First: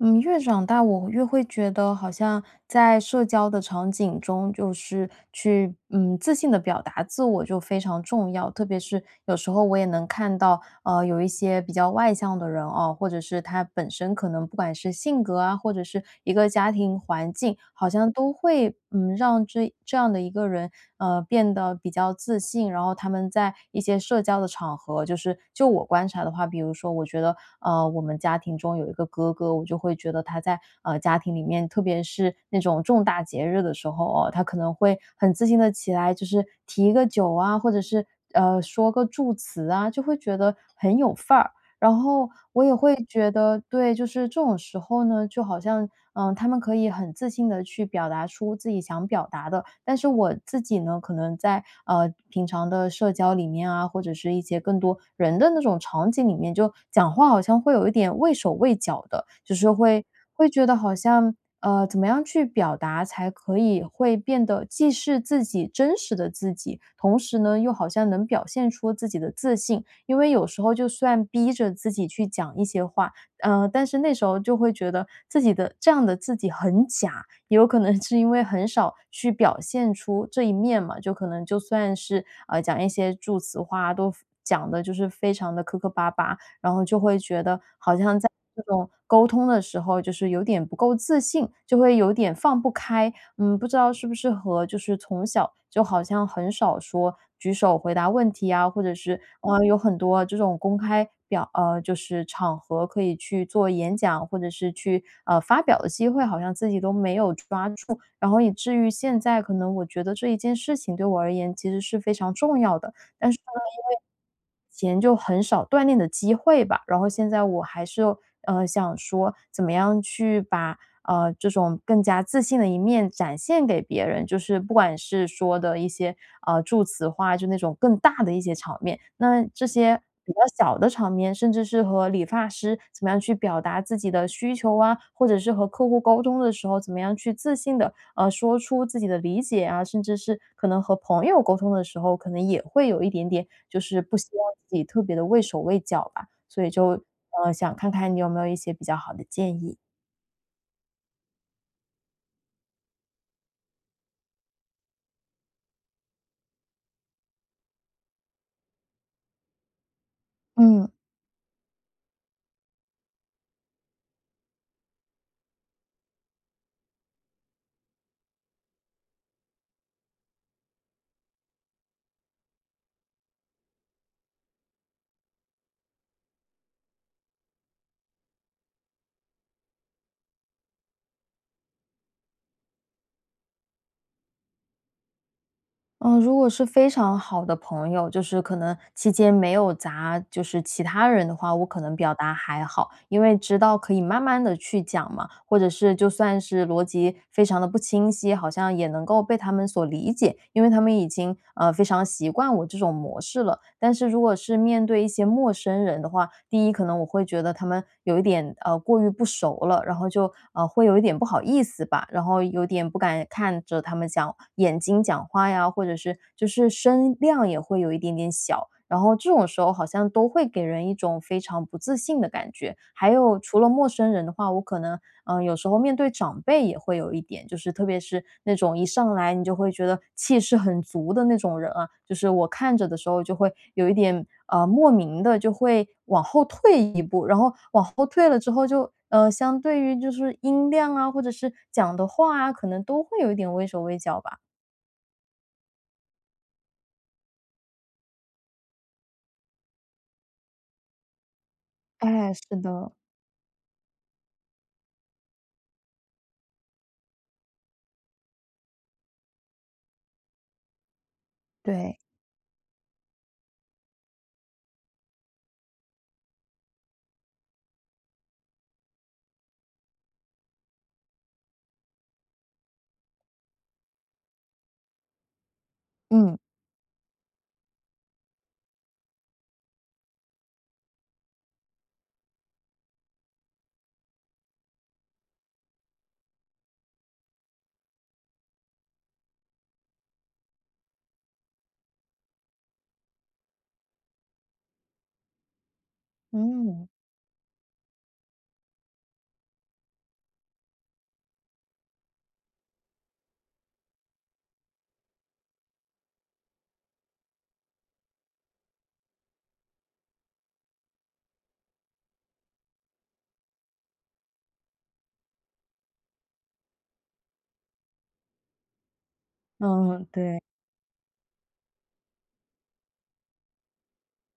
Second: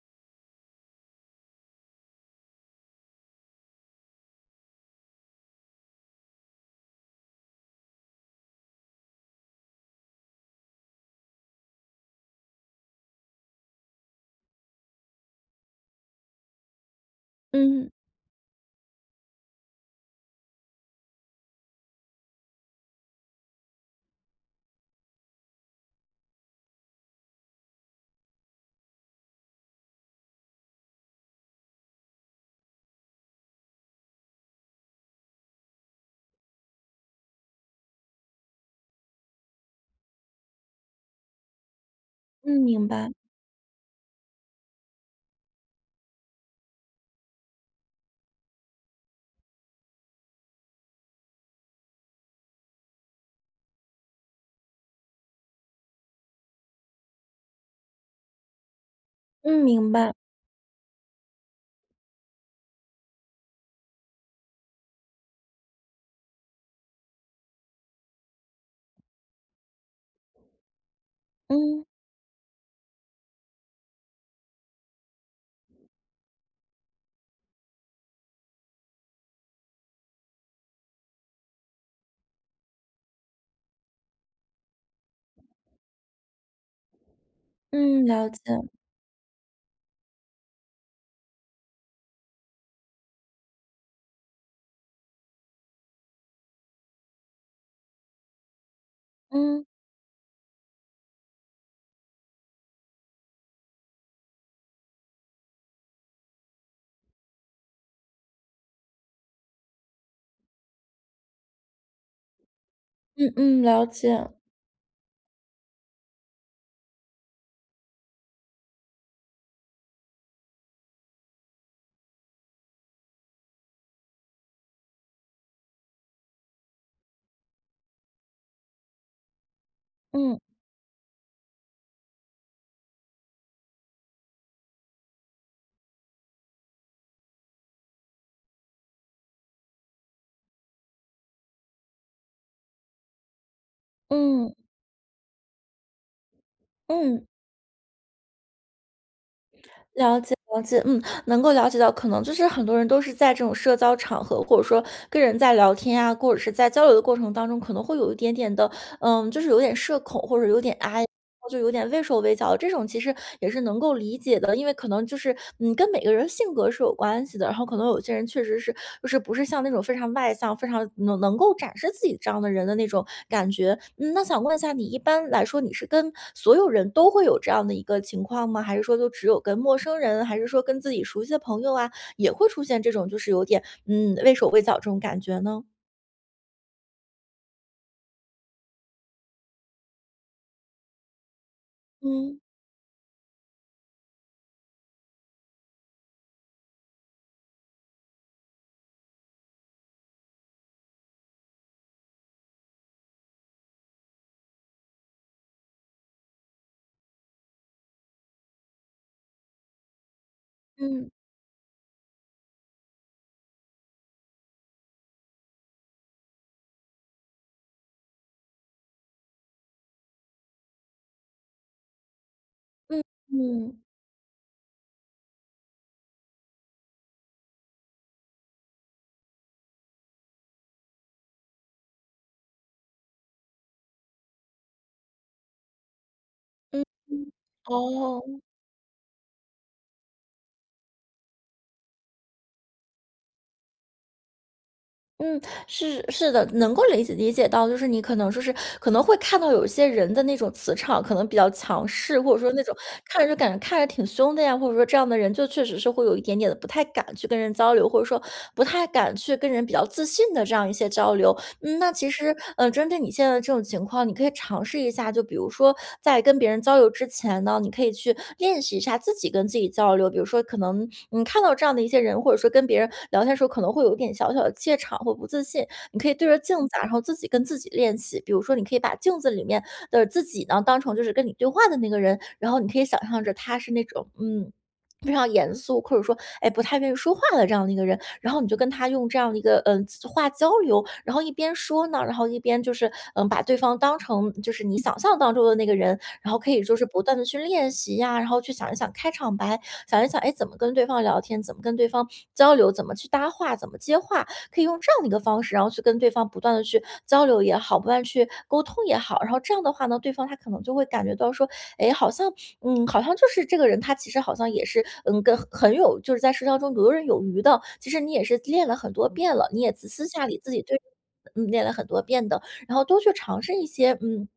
嗯，越长大，我越会觉得好像在社交的场景中，就是去自信的表达自我就非常重要。特别是有时候我也能看到，有一些比较外向的人哦，或者是他本身可能不管是性格啊，或者是一个家庭环境，好嗯，像都会让这样的一个人变得比较自信，然后他们在一些社交的场合，就我观察的话，比如说我觉得我们家庭中有一个哥哥，我就会觉得他在家庭里面，特别是那种重大节日的时候哦，他可能会很自信的起来，就是提一个酒啊，或者是说个祝词啊，就会觉得很有范儿。然后嗯，我也明会白。觉得对，就是这种时候呢，就好像，他们可以很自信的去表达出自己想表达的。但是我自己呢，可能在，平常的社交里面啊，或者是一些更多人的那种场景里面，就讲话好像会有一点畏手畏脚的，就嗯，是明会白。会觉得好像，怎么样去表达才可以会变得既是自己真实的自己，同时呢，又好像能表现出自己的自信。因为有时候就算逼着嗯，自己去讲一些话，但是那时候就会觉得自己的这样的自己很假，也有可能是因为很少去表现出这一面嘛，就可能就算是讲一些助词话都讲的就是非常的磕磕巴巴，然后就会觉得好嗯，像了在解。这种沟通的时候，就是有点不够自信，就会有点放不开，嗯，不知道是不是和就是从小就好像很少说举手回答问题啊，或者是啊嗯，有很多这种公开表呃就是场合可以去做演讲或者是去发表的机会，好像自己都没有抓住，然后以至于现在可能我觉得这一件事情对我而言其实是非常重要的。嗯但是呢，嗯，了因为解。以前就很少锻炼的机会吧，然后现在我还是，想说怎么样去把，这种更加自信的一面展现给别人，就是不管是说的一些，助词化，就那种更大的一些场面，那这些比嗯，较小的场面，甚至是和理发师怎么样去表达自己的需求啊，或者是和客户沟通的时候，怎么样去自信的。说出自己的理解啊，甚至是可能和朋友沟通的时候，可能也会有一点点，就是不希望嗯，自己特别的畏手畏脚吧，所以就，嗯，想看看你有没有一些比较好的建议？了解了解。嗯，能够了解到，可能就是很多人都是在这种社交场合，或者说跟人在聊天啊，或者是在交流的过程当中，可能会有一点点的，就是有点社恐，或者有点 嗯。I 就有点畏手畏脚。这种其实也是能够理解的，因为可能就是，跟每个人性格是有关系的。然后可能有些人确实是，就是不是像那种非常外向、非常能够展示自己这样的人的那种感觉。那想问一下，你一般来说你是跟所有人都会有这样的一个情况吗？还是说就只有跟陌生人，还是说跟自己熟悉的朋友啊，也会出现这种就是有点畏手畏脚这种感觉呢？嗯，如果是非常好的朋友，就是可能期间没有砸就是其他人的话，我可能表达嗯还好，因为知道可以慢慢的去讲嘛，或者是就算是逻辑非常的不清晰，好像也能够被他们所理解，因为他们已经，非常习惯我这种模式了。但是如果是面对一些陌生人的话，第一可能我会觉得他们有一点过于不熟了，然后就会有一嗯点不好意思吧，然后有点不敢看着他们讲眼睛讲话呀，或者是就是声量也会有一点点小。然后这种时候好像都会给人一种非常不自信的感觉。嗯还有除了嗯陌生人的话，我可能嗯，有时候面对长辈也会有一点，就是特别是那种一上来你就会觉得气势很足的那种人啊，就是我看着的时候就会有一点莫名的就会往后退嗯一步，嗯，然后往后退了哦，之后相对于就是音量啊，或者是讲的话啊，可能都会有一点畏手畏脚吧。嗯，是的，能够理解到，就是你可能说是可能会看到有一些人的那种磁场可能比较强势，哎，或者是说那种的，看着就感觉看着挺凶的呀，或者说这样的人就确实是会有一点点的不太敢去跟人交流，或者说不太敢去跟人比较自信的这样一些交流。那对，其实，针对你现在的这种情况，你可以尝试一下，就比如说在跟别人交流之前呢，你可以去练习一下自己跟自己交流。比如说，可能你看到这样的一些人，或者说跟别人聊天的时候，可能会有一点小小的怯场或不自信，你可以对着嗯镜子啊然后自己跟自己练习。比如说，你可以把镜子里面的自己呢，当成就是跟你对话的那个人，然后你可以想象着他是那种非常严肃，或者说，哎，不太愿意说话的这样的一个人，然后你就跟他用这样的一个话交流，然后一边说呢，然后一边就是把对方当成就是你想象当中的那个人，然后可以就是嗯不断的去练习呀，然后去想一想开场白，想一想哎怎么跟对方聊天，怎么跟对方交流，怎么去搭话，怎么接话，可以用这样的一个方式，然后去跟对方不断的去交流也好，不断地去沟通也好，然后这样的话呢，对方他可能就会感觉到说，哎，好像好像就是这个人，他其实好像也是，跟很有就是在社交中游刃有余的。其实你也是练了很多遍了，你也私嗯，下里对，自己对，练了很多遍的，然后多去尝试一些，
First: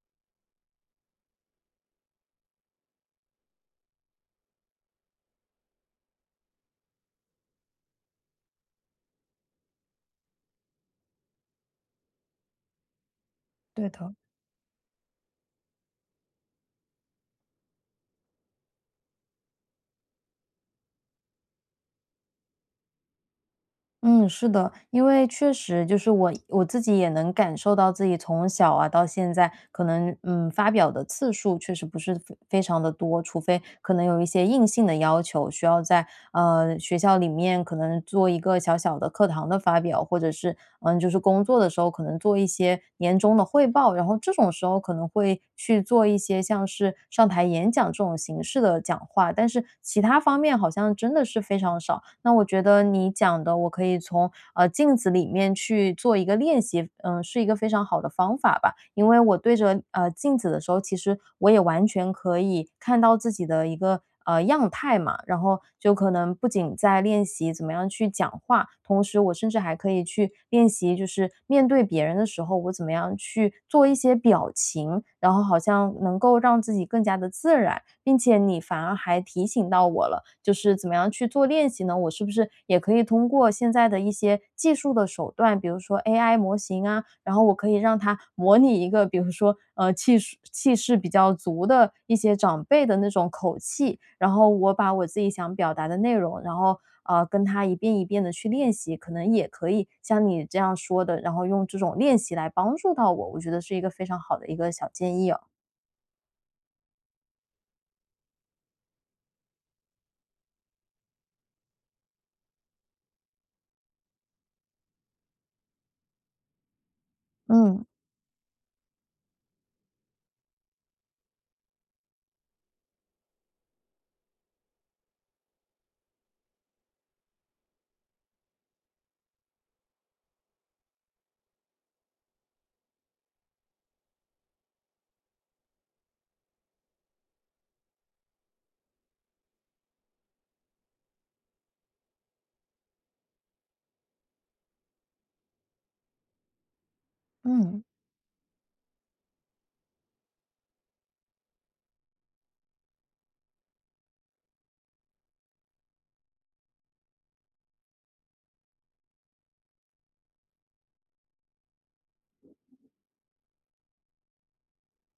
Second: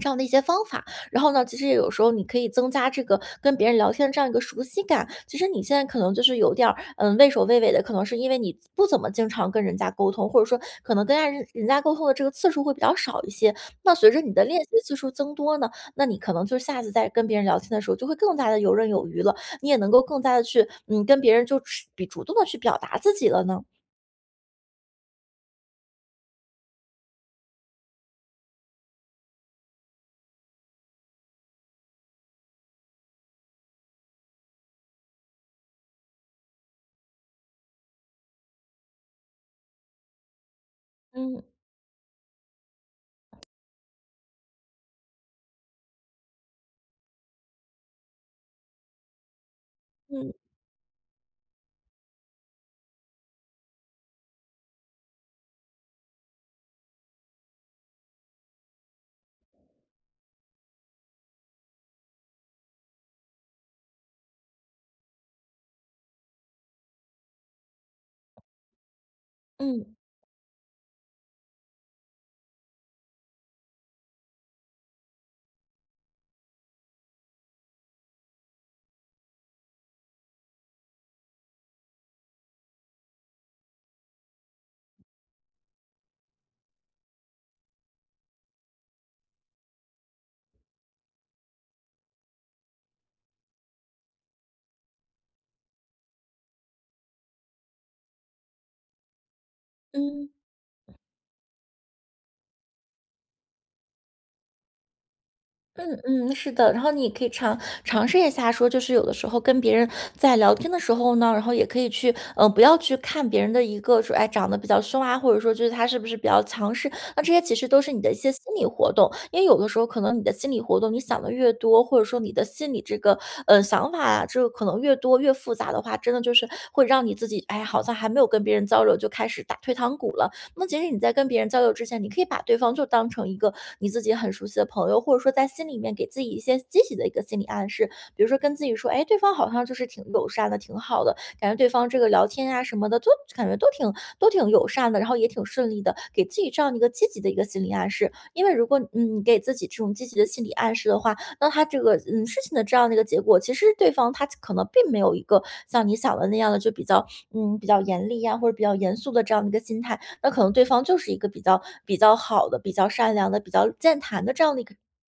这样的一些方法，然后呢，其实有时候你可以增加这个跟别人聊天这样一个熟悉感。其实你现在可能就是有点儿，畏首畏尾的，可能是因为你不怎么经常跟人家沟通，或者说可能跟人家沟通的这个次数会比较少一些。对那随的。着你的练习次数增多呢，那你可能就下次再跟别人聊天的时候，就会更加的游刃有余了，你也能够更加的去，跟别人就是比主动的去表达自己了呢。嗯，是的，因为确实就是我自己也能感受到自己从小啊到现在，可能发表的次数确实不是非常的多，除非可能有一些硬性的要求，需要在学校里面可能做一个小小的课堂的发表，或者是就是嗯，工作的时候可能做一些年终的汇报，然后这种时候可能会去做一些像是上台演讲这种形式的讲话，但是其他嗯，方面好像真的是非常少。那我觉得你讲的，我可以从镜子里面去做一个练习，嗯，是一个非常好的方法吧。因为我对着镜子的时候，其实我也完全可以看到自己的一个样态嘛，然后就可能不仅在练习怎么样去讲话，同时我甚至还可嗯，以去练习，就是面对别人的时候，我怎么样去做一些表情，然后好像能够让自己更加的自然，并且你反而还提醒到我了，就是怎么样去做练习呢？我是不是也可以通过现在的一些技术的手段，比如说 AI 模型啊，然后我可以让他模拟一个，比如说，气势比较足的一些长辈的那种口气，然后我把我自己想表达的内容，然后跟他一遍一遍的去练习，可能也可以像嗯。你这样说的，然后用这种练习来帮助到我，我觉得是一个非常好的一个小建议哦。嗯嗯，是的，然后你也可以尝试一下说，就是有的时候跟别人在聊天的时候呢，然后也可以去，不要去看别人的一个说，哎，长得比较凶啊，或者说就是他是不是比较强势，那这些其实都嗯是你的一些心理活动，因为有的时候可能你的心理活动你想的越多，或者说你的心理这个想法啊，这个可能越多越复杂的话，真的就是会让你自己，哎，好像还没有跟别人交流就开始打退堂鼓了，那其实你在跟别人交流之前，你可以把对方就当成一个你自己很熟悉的朋友，或者说在心里面给自己一些积极的一个心理暗示，比如说跟自己说，哎，对方好像就是挺友善的，挺好的，感觉对方这个聊天啊什么的，都感觉都挺友善的，然后也挺顺利的，给自己这样的一个积极的一个心理嗯，暗示。因为如果你给自己这种积极的心理暗示的话，那他这个事情的这样的一个结果，其实对方他可能并没有一个像你想的那样的就比较比较严厉呀、或者比较严肃的这样的一个心态，那可能对方就是一个比较好的、比较善良的、比较健谈的这样的一个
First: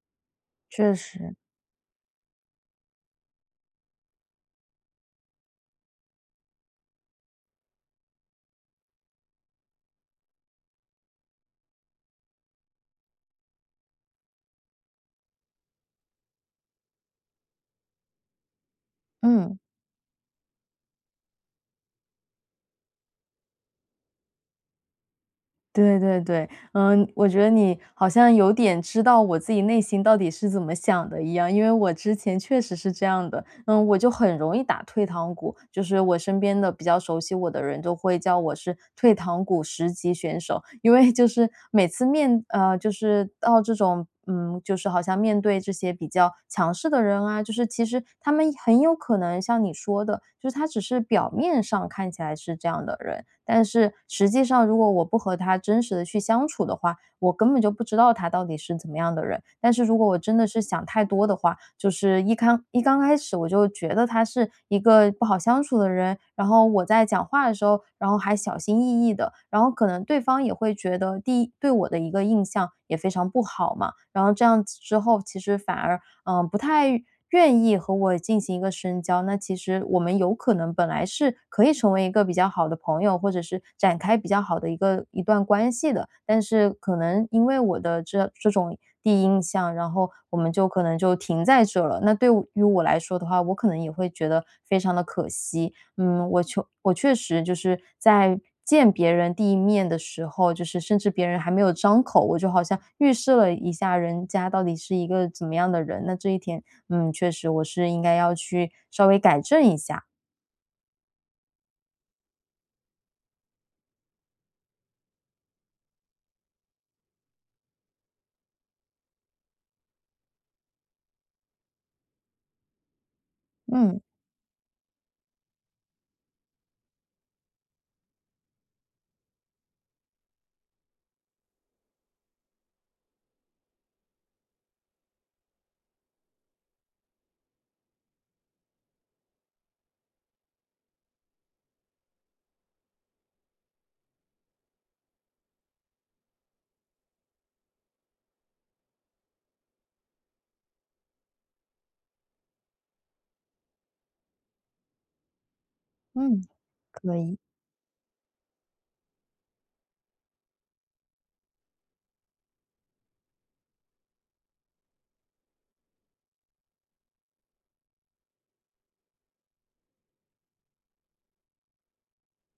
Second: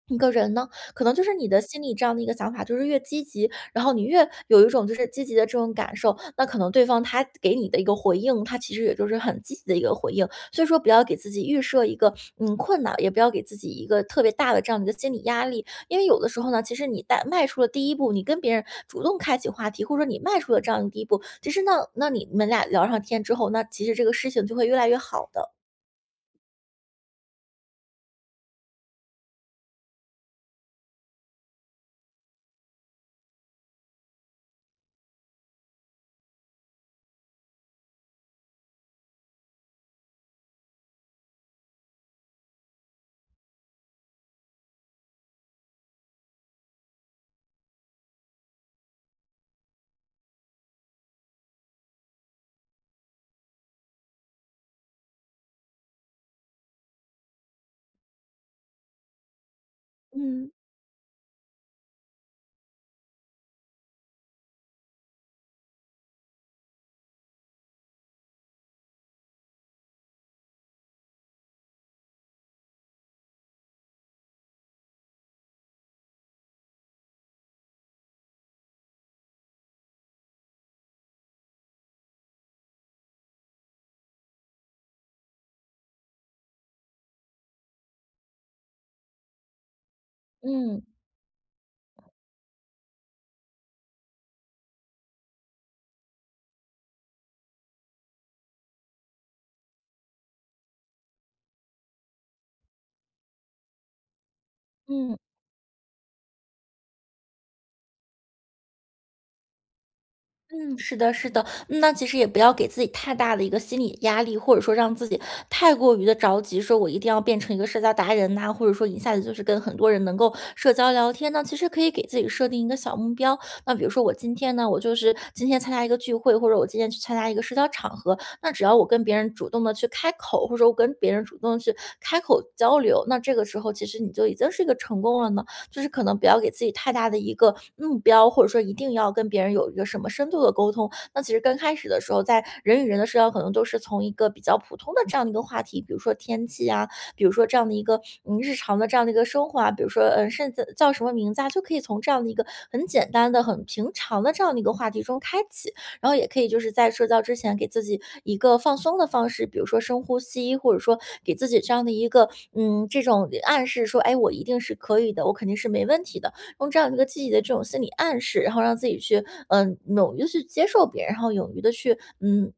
一个人呢，确可能就是实。你的心里这样的一个想法，就是越积极，然后你越有一种就是积极的这种感受，那可能对方他给你的一个回应，他其实也就是很积极的一个回应。所以说，不要给自己预设一个困难，也不要给自己一个特别大的这样的一个心理压力，因为有的时候呢，其实你带迈出了第一步，你跟别人主动开启嗯。话题，或者说你迈出了这样的第一步，其实呢，那你们俩聊上天之后，那其实这个事情就会越来越好的。对对对，嗯，我觉得你好像有点知道我自己内心到底是怎么想的一样，因为我之前确实是这样的，嗯，我就很容易打退堂鼓，就是我身边的比较熟悉我的人都会叫我是退堂鼓十级选手，因为就是每次面呃，就是到这种嗯，就是好像面对这些比较强势的人啊，就是其实他们很有可能像你说的，就是他只是表面上看起来是这样的人，但是实际上如果我不和他真实的去相处的话，我根本就不知道他到底是怎么样的人。但是如果我真的嗯是想太多的话，就是一刚开始我就觉得他是一个不好相处的人，然后我在讲话的时候，然后还小心翼翼的，然后可能对方也会觉得第一对我的一个印象也非常不好嘛，然后这样子之后，其实反而不太愿意和我进行一个深交，那其实我们有可能本来是可以成为一个比较好的朋友，或者是展开比较好的一个一段关系的，但是可能因为我的这种第一印象，然后我们就嗯可能就停在这了。那对于我来说的话，我可能也会觉得非常的可惜，嗯，我确实就是在见别人第一面的时候，就是甚至别人还没有张口，我就好像预示了一下人家到底是一嗯。个怎么样的人。那这一点，嗯，确实我是应该要去稍微改正一下。嗯，是的，是的。嗯那其实也不要给自己太大的一个心理压力，或者说让自己太过于的着急，说我一定要变成一个社交达人呐、或者说一下子就是跟很多人能够社交聊天呢。其实可以给自己设定一个小目标。那比如嗯说我今天呢，我就是今天参加一个聚会，或者我今天去参加一个社交场合，那只要我跟别人主动的去开口，或者我跟别人主动地去开口交流，那这个时候其实你就已经是一个成功了呢。就是可能不要给自己太大的一个目标，或者说一定要跟别人有一个什么深度的沟通。那其实刚开始的时候，在人与人的社交，可能都是从一个比较普通的这样的一个话题，比如说天气啊，比如说这样的一个日常的这样的一个生活啊，比如说甚至叫什么名字啊，就可以从这样的一个很简单的、很平常的这样的一个话题中开启。然后也可嗯，以就是在社可交之以，前给自己一个放松的方式，比如说深呼吸，或者说给自己这样的一个这种暗示说，哎，我一定是可以的，我肯定是没问题的。用这样一个积极的这种心理暗示，然后让自己去勇于地去接受别人，然后勇于的去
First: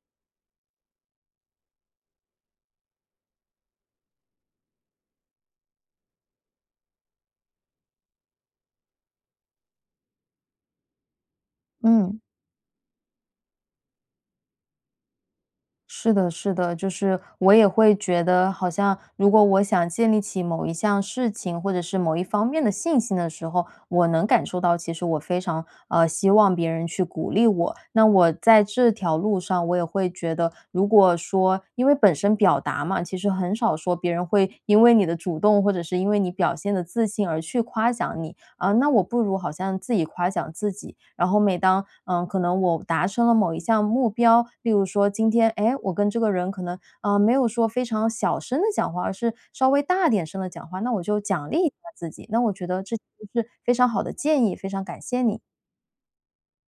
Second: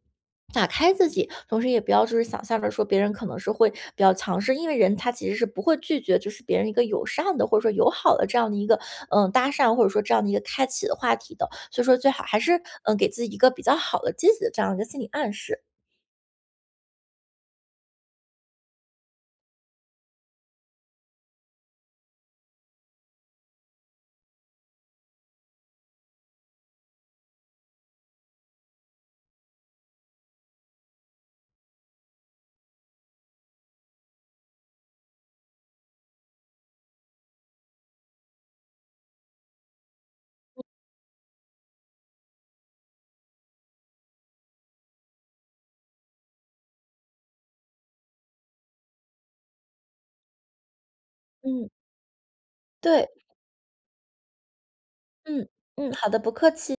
打开自己，同时也不要就是想象着说别人可能是会比较强势，因为人他其实是不会拒绝，就是别人一个友善的或者说友好的这样的一个搭讪，或者说这样的一个开启的话题的。所以说最嗯。好还是给自己一个比较好的、积极的这样一个心理暗示。是的，是的，就是我也会觉得，好像如果我想建立起某一项事情或者是某一方面的信心的时候，我能感受到，其实我非常希望别人去鼓励我。那我在这条路上，我也会觉得，如果说因为本身表达嘛，其实很少说别人会因为你的主动或者是因为你表现的自信而去夸奖你，啊，那我不如好像自己夸奖自己。然后每当可能我达成了某一项目标，例如说今天，哎，我跟这个人可能啊没有说非常小声的讲话，而是稍微大点声的讲话，那我就奖励嗯，一下自己。那我觉得这是对，非常好的建议，非常感谢你。嗯嗯，好的，不客气。